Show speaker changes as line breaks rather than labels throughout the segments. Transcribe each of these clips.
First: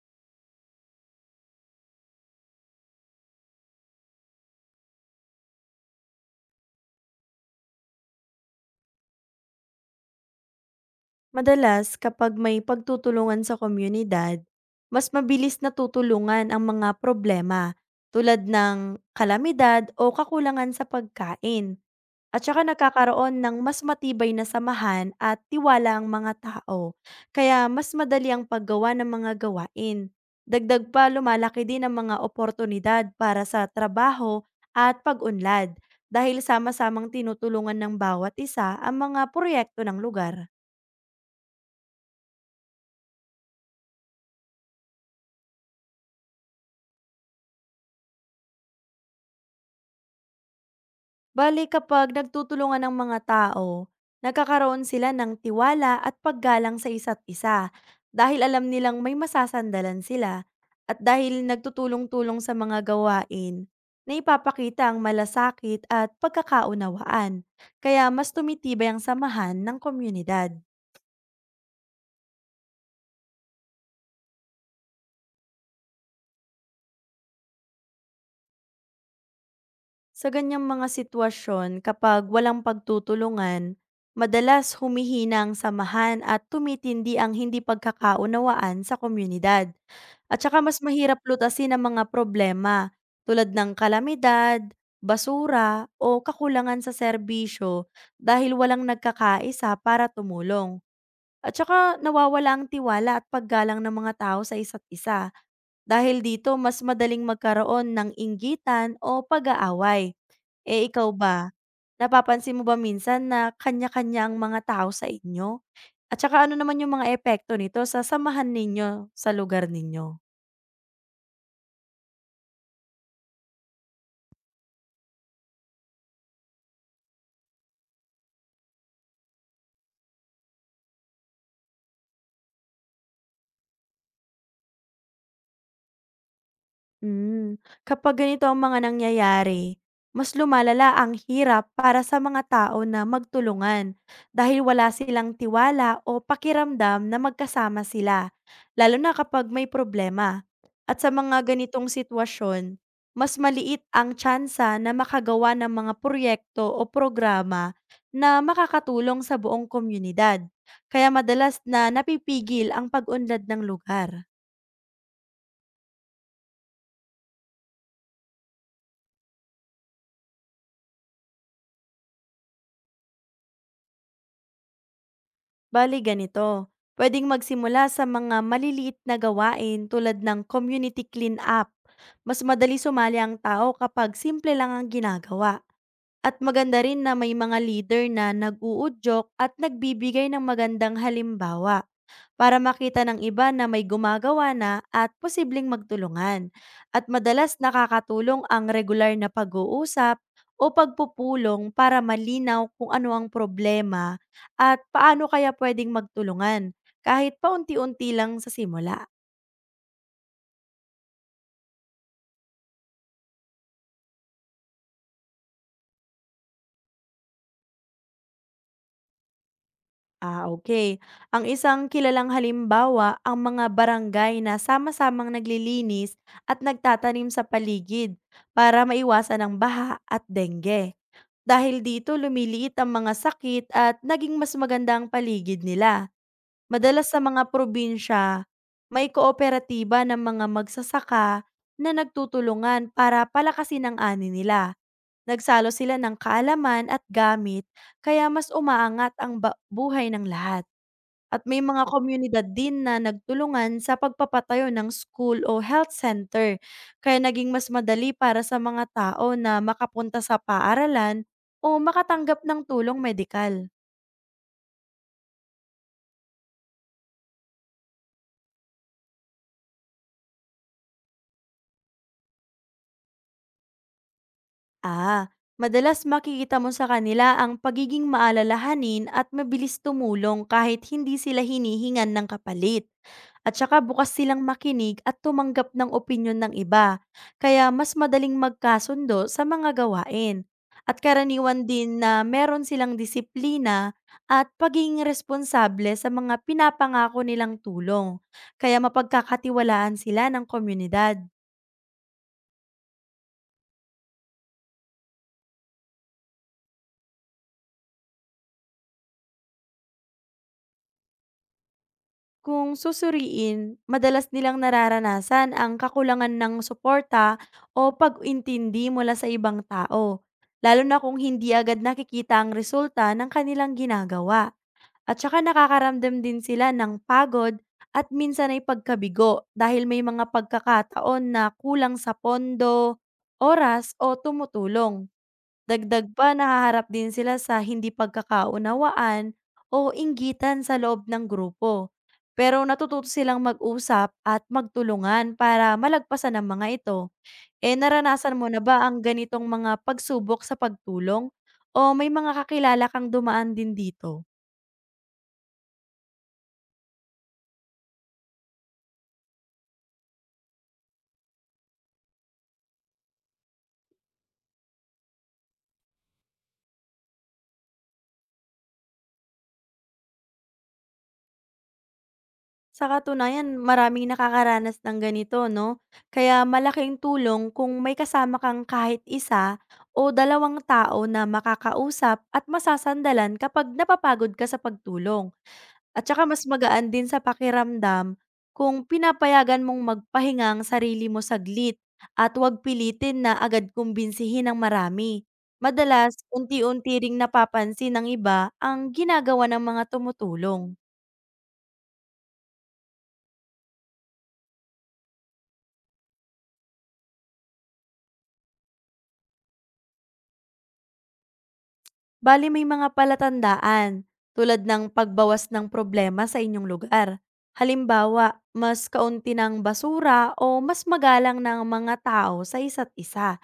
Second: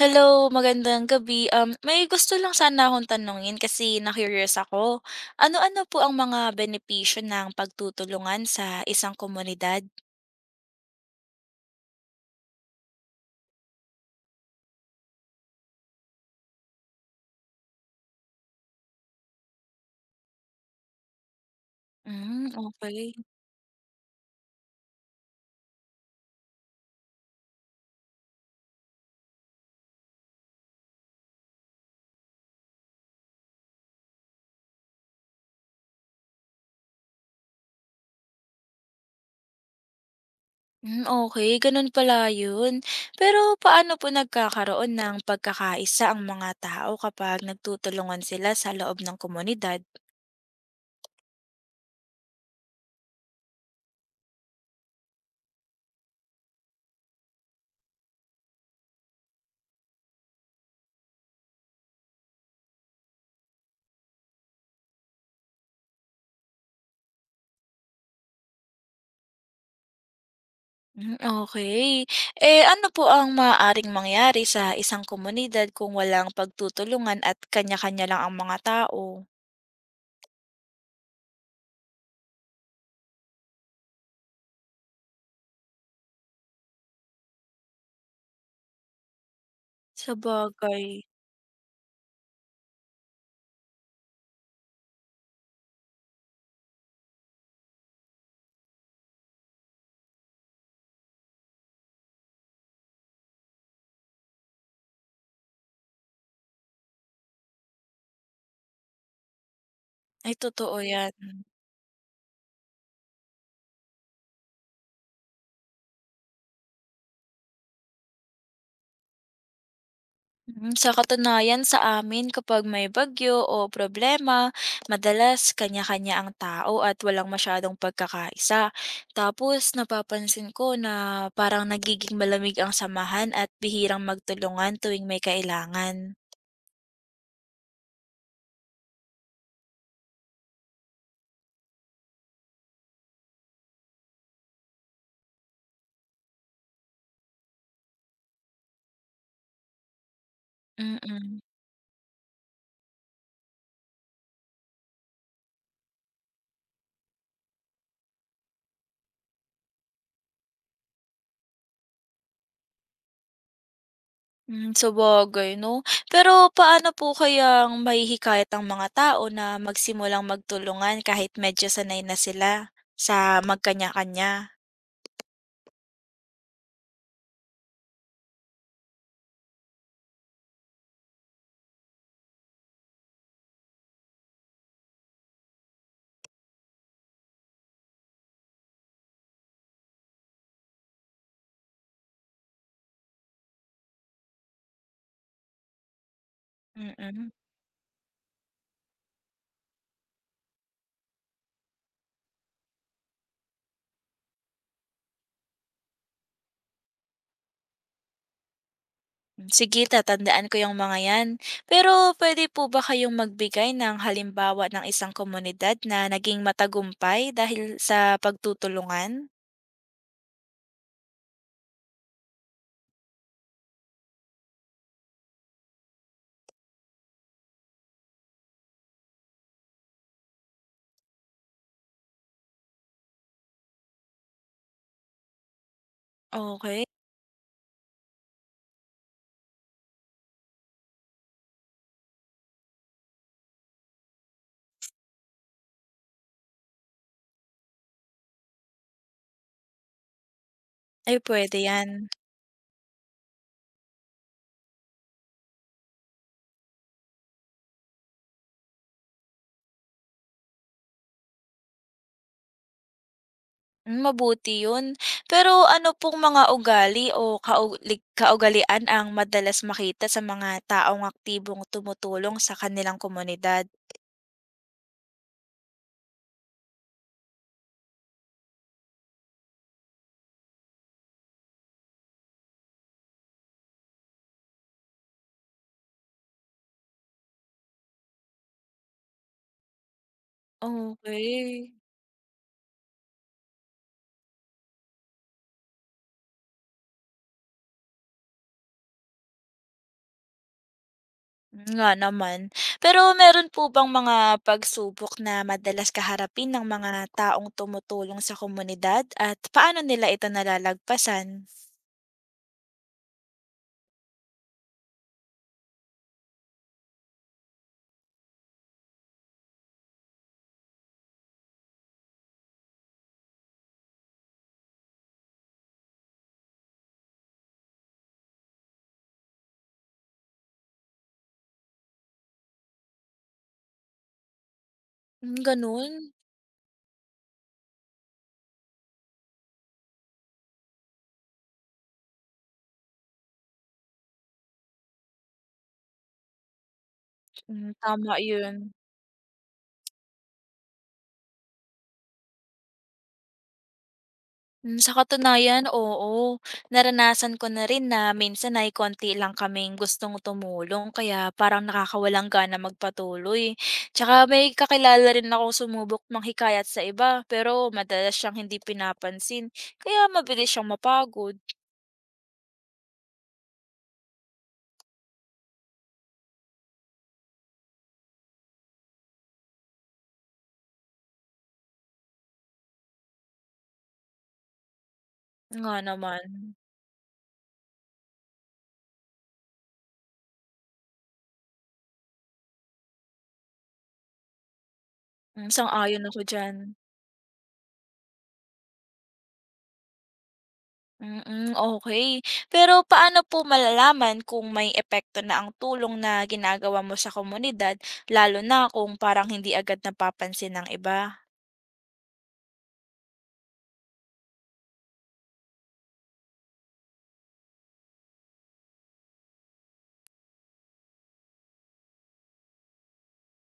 Hello, magandang gabi. May gusto lang sana akong tanungin kasi na-curious ako. Ano-ano po ang mga benepisyo ng pagtutulungan sa isang komunidad?
Madalas kapag may pagtutulungan sa komunidad, mas mabilis natutulungan ang mga problema tulad ng kalamidad o kakulangan sa pagkain, at
Hmm,
saka
okay.
nagkakaroon ng mas matibay na samahan at tiwala ang mga tao. Kaya mas madali ang paggawa ng mga gawain. Dagdag pa, lumalaki din ang mga oportunidad para sa trabaho at pag-unlad dahil sama-samang tinutulungan ng bawat isa ang mga proyekto ng lugar.
Hmm, okay, ganun pala yun. Pero paano po nagkakaroon ng pagkakaisa ang mga tao kapag nagtutulungan sila sa loob ng komunidad?
Bale kapag nagtutulungan ang mga tao, nagkakaroon sila ng tiwala at paggalang sa isa't isa dahil alam nilang may masasandalan sila, at dahil nagtutulong-tulong sa mga gawain na ipapakita ang malasakit at pagkakaunawaan. Kaya mas tumitibay ang samahan ng komunidad.
Hmm, okay. Eh, ano po ang maaaring mangyari sa isang komunidad kung walang pagtutulungan at kanya-kanya lang ang mga tao?
Sa ganyang mga sitwasyon, kapag walang pagtutulungan, madalas humihina ang samahan at tumitindi ang hindi pagkakaunawaan sa komunidad. At saka mas
Sabagay.
mahirap lutasin ang mga problema tulad ng kalamidad, basura, o kakulangan sa serbisyo dahil walang nagkakaisa para tumulong. At saka nawawala ang tiwala at paggalang ng mga tao sa isa't isa. Dahil dito, mas madaling magkaroon ng inggitan o pag-aaway.
Ay totoo
Eh ikaw
'yan.
ba? Napapansin mo ba minsan na kanya-kanya ang mga tao sa inyo? At saka ano naman yung mga epekto nito sa samahan ninyo sa lugar ninyo?
Mm, sa katunayan sa amin kapag may bagyo o problema, madalas kanya-kanya ang tao at walang masyadong pagkakaisa. Tapos napapansin ko na parang nagiging malamig ang samahan at bihirang magtulungan tuwing may kailangan.
Hmm, kapag ganito ang mga nangyayari, mas lumalala ang hirap para sa mga tao na magtulungan dahil wala silang tiwala o pakiramdam na magkasama sila, lalo na kapag may problema.
Mm-mm.
At sa
Mm.
mga ganitong sitwasyon, mas maliit ang tsansa na makagawa ng mga proyekto o programa na makakatulong sa buong komunidad. Kaya madalas na napipigil ang pag-unlad ng lugar.
Hmm, sabagay 'no. Pero paano po kayang mahihikayat ang mga tao na magsimulang magtulungan kahit medyo sanay na sila sa magkanya-kanya?
Bali ganito, pwedeng magsimula sa mga maliliit na gawain tulad ng community clean up. Mas madali sumali ang tao kapag simple lang ang ginagawa. At maganda rin na may mga leader na nag-uudyok at nagbibigay ng magandang halimbawa para makita ng iba na may gumagawa na at posibleng magtulungan. At
Mm.
madalas nakakatulong ang regular na pag-uusap o pagpupulong para malinaw kung ano ang problema at paano kaya pwedeng magtulungan kahit paunti-unti lang sa simula.
Sige, tatandaan ko yung mga 'yan. Pero pwede po ba kayong magbigay ng halimbawa ng isang komunidad na naging matagumpay dahil sa pagtutulungan?
Ah, okay. Ang isang kilalang halimbawa ang mga barangay na sama-samang naglilinis at nagtatanim sa paligid para maiwasan ang baha at dengue. Dahil dito, lumiliit ang mga sakit at naging mas maganda ang paligid nila.
Okay.
Madalas sa mga probinsya, may kooperatiba ng mga magsasaka na nagtutulungan para palakasin ang ani nila. Nagsalo sila ng kaalaman at gamit, kaya mas umaangat ang ba buhay ng lahat.
Ay,
At
pwede
may
'yan.
mga komunidad din na nagtulungan sa pagpapatayo ng school o health center, kaya naging mas madali para sa mga tao na makapunta sa paaralan o makatanggap ng tulong medikal.
Hmm, mabuti 'yun. Pero ano pong mga ugali o kaulig kaugalian ang madalas makita sa mga taong aktibong tumutulong sa kanilang komunidad?
Ah, madalas makikita mo sa kanila ang pagiging maalalahanin at mabilis tumulong kahit hindi sila hinihingan ng kapalit. At saka bukas silang makinig at tumanggap ng opinyon ng iba, kaya mas madaling magkasundo sa mga gawain. At karaniwan
Okay.
din na meron silang disiplina at pagiging responsable sa mga pinapangako nilang tulong, kaya mapagkakatiwalaan sila ng komunidad.
Hmm, nga naman. Pero meron po bang mga pagsubok na madalas kaharapin ng mga taong tumutulong sa komunidad at paano nila ito nalalagpasan?
Kung susuriin, madalas nilang nararanasan ang kakulangan ng suporta o pag-intindi mula sa ibang tao, lalo na kung hindi agad nakikita ang resulta ng kanilang ginagawa. At saka nakakaramdam din sila ng pagod at minsan ay pagkabigo dahil may mga pagkakataon na kulang sa pondo, oras o tumutulong.
Hmm,
Dagdag
ganun?
pa, nahaharap din sila sa hindi pagkakaunawaan o inggitan sa loob ng grupo. Pero natututo silang mag-usap at magtulungan para malagpasan ang mga ito.
Hmm,
Eh
tama
naranasan mo na
yun.
ba ang ganitong mga pagsubok sa pagtulong, o may mga kakilala kang dumaan din dito?
Hmm, sa katunayan, oo. Naranasan ko na rin na minsan ay konti lang kaming gustong tumulong kaya parang nakakawalang gana magpatuloy. Tsaka may kakilala rin ako sumubok manghikayat sa iba pero madalas siyang hindi pinapansin kaya mabilis siyang mapagod.
Sa katunayan, maraming nakakaranas ng ganito, no? Kaya malaking tulong kung may kasama kang kahit isa o dalawang tao na makakausap at masasandalan kapag napapagod ka sa pagtulong.
Nga
At
naman.
saka mas magaan din sa pakiramdam kung pinapayagan mong magpahinga ang sarili mo saglit at huwag pilitin na agad kumbinsihin ng marami.
Hmm, sang-ayon
Madalas,
ako diyan.
unti-unti ring napapansin ng iba ang ginagawa ng mga tumutulong.
Mm, okey. Pero paano po malalaman kung may epekto na ang tulong na ginagawa mo sa komunidad, lalo na kung parang hindi agad napapansin ng iba?
Bali may mga palatandaan, tulad ng pagbawas ng problema sa inyong lugar. Halimbawa, mas kaunti ng basura o mas magalang ng mga tao sa isa't isa.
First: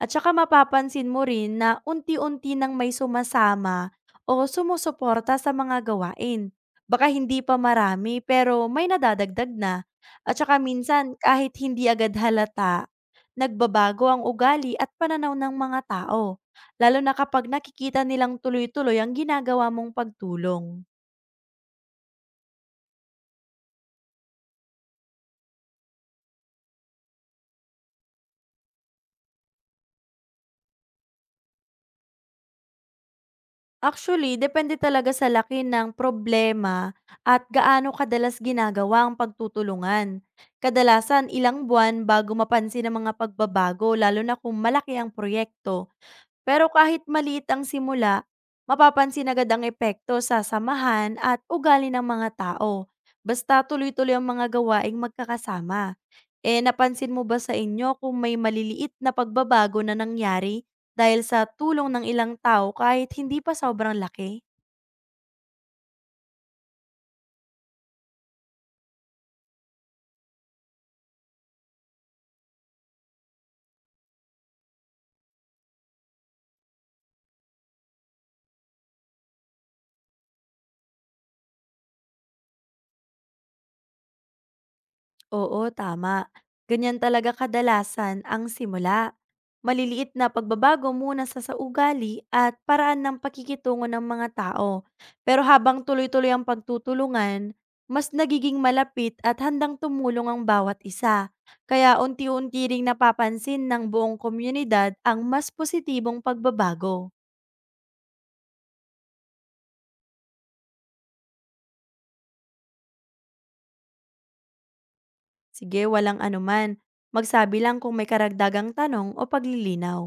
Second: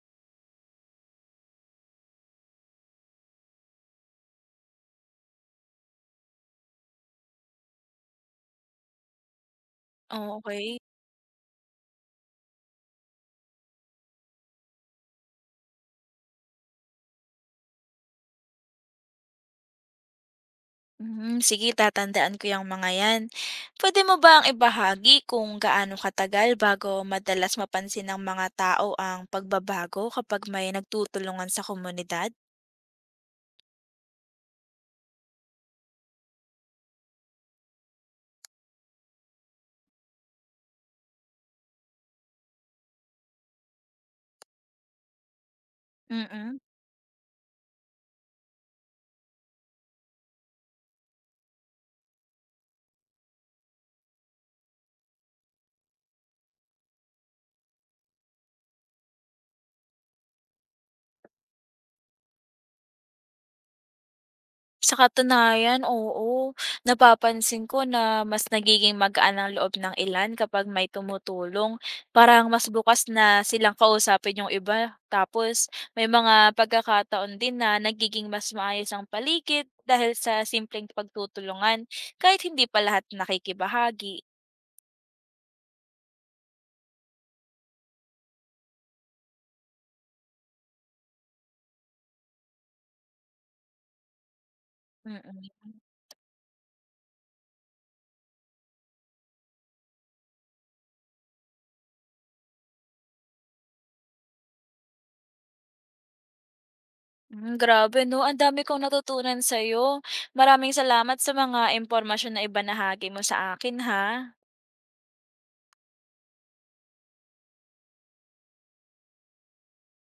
At saka mapapansin mo rin na unti-unti nang may sumasama o sumusuporta sa mga gawain. Baka hindi pa marami, pero may nadadagdag na.
Oh,
At saka
okay.
minsan kahit hindi agad halata, nagbabago ang ugali at pananaw ng mga tao, lalo na kapag nakikita nilang tuloy-tuloy ang ginagawa mong pagtulong.
Hmm, sige, tatandaan ko yung mga 'yan. Pwede mo bang ibahagi kung gaano katagal bago madalas mapansin ng mga tao ang pagbabago kapag may nagtutulungan sa komunidad?
Actually, depende talaga sa laki ng problema at gaano kadalas ginagawa ang pagtutulungan. Kadalasan, ilang buwan bago mapansin ang mga pagbabago, lalo na kung malaki ang proyekto.
Mm.
Pero kahit maliit ang simula, mapapansin agad ang epekto sa samahan at ugali ng mga tao, basta tuloy-tuloy ang mga gawaing magkakasama. Eh napansin mo ba sa inyo kung may maliliit na pagbabago na nangyari dahil sa tulong ng ilang tao kahit hindi pa sobrang laki?
Sa katunayan, oo. Napapansin ko na mas nagiging magaan ang loob ng ilan kapag may tumutulong. Parang mas bukas na silang kausapin yung iba. Tapos may mga pagkakataon din na nagiging mas maayos ang paligid dahil sa simpleng pagtutulungan kahit hindi pa lahat nakikibahagi.
Oo, tama. Ganyan talaga kadalasan ang simula. Maliliit na pagbabago muna sa ugali at paraan ng pakikitungo ng mga tao. Pero
Mm-mm.
habang tuloy-tuloy ang pagtutulungan, mas nagiging malapit at handang tumulong ang bawat isa. Kaya unti-unti ring napapansin ng buong komunidad ang mas positibong pagbabago.
Mm, grabe no, ang dami kong natutunan sa'yo. Maraming salamat sa mga impormasyon na ibinahagi mo sa akin ha.
Sige, walang anuman. Magsabi lang kung may karagdagang tanong o paglilinaw.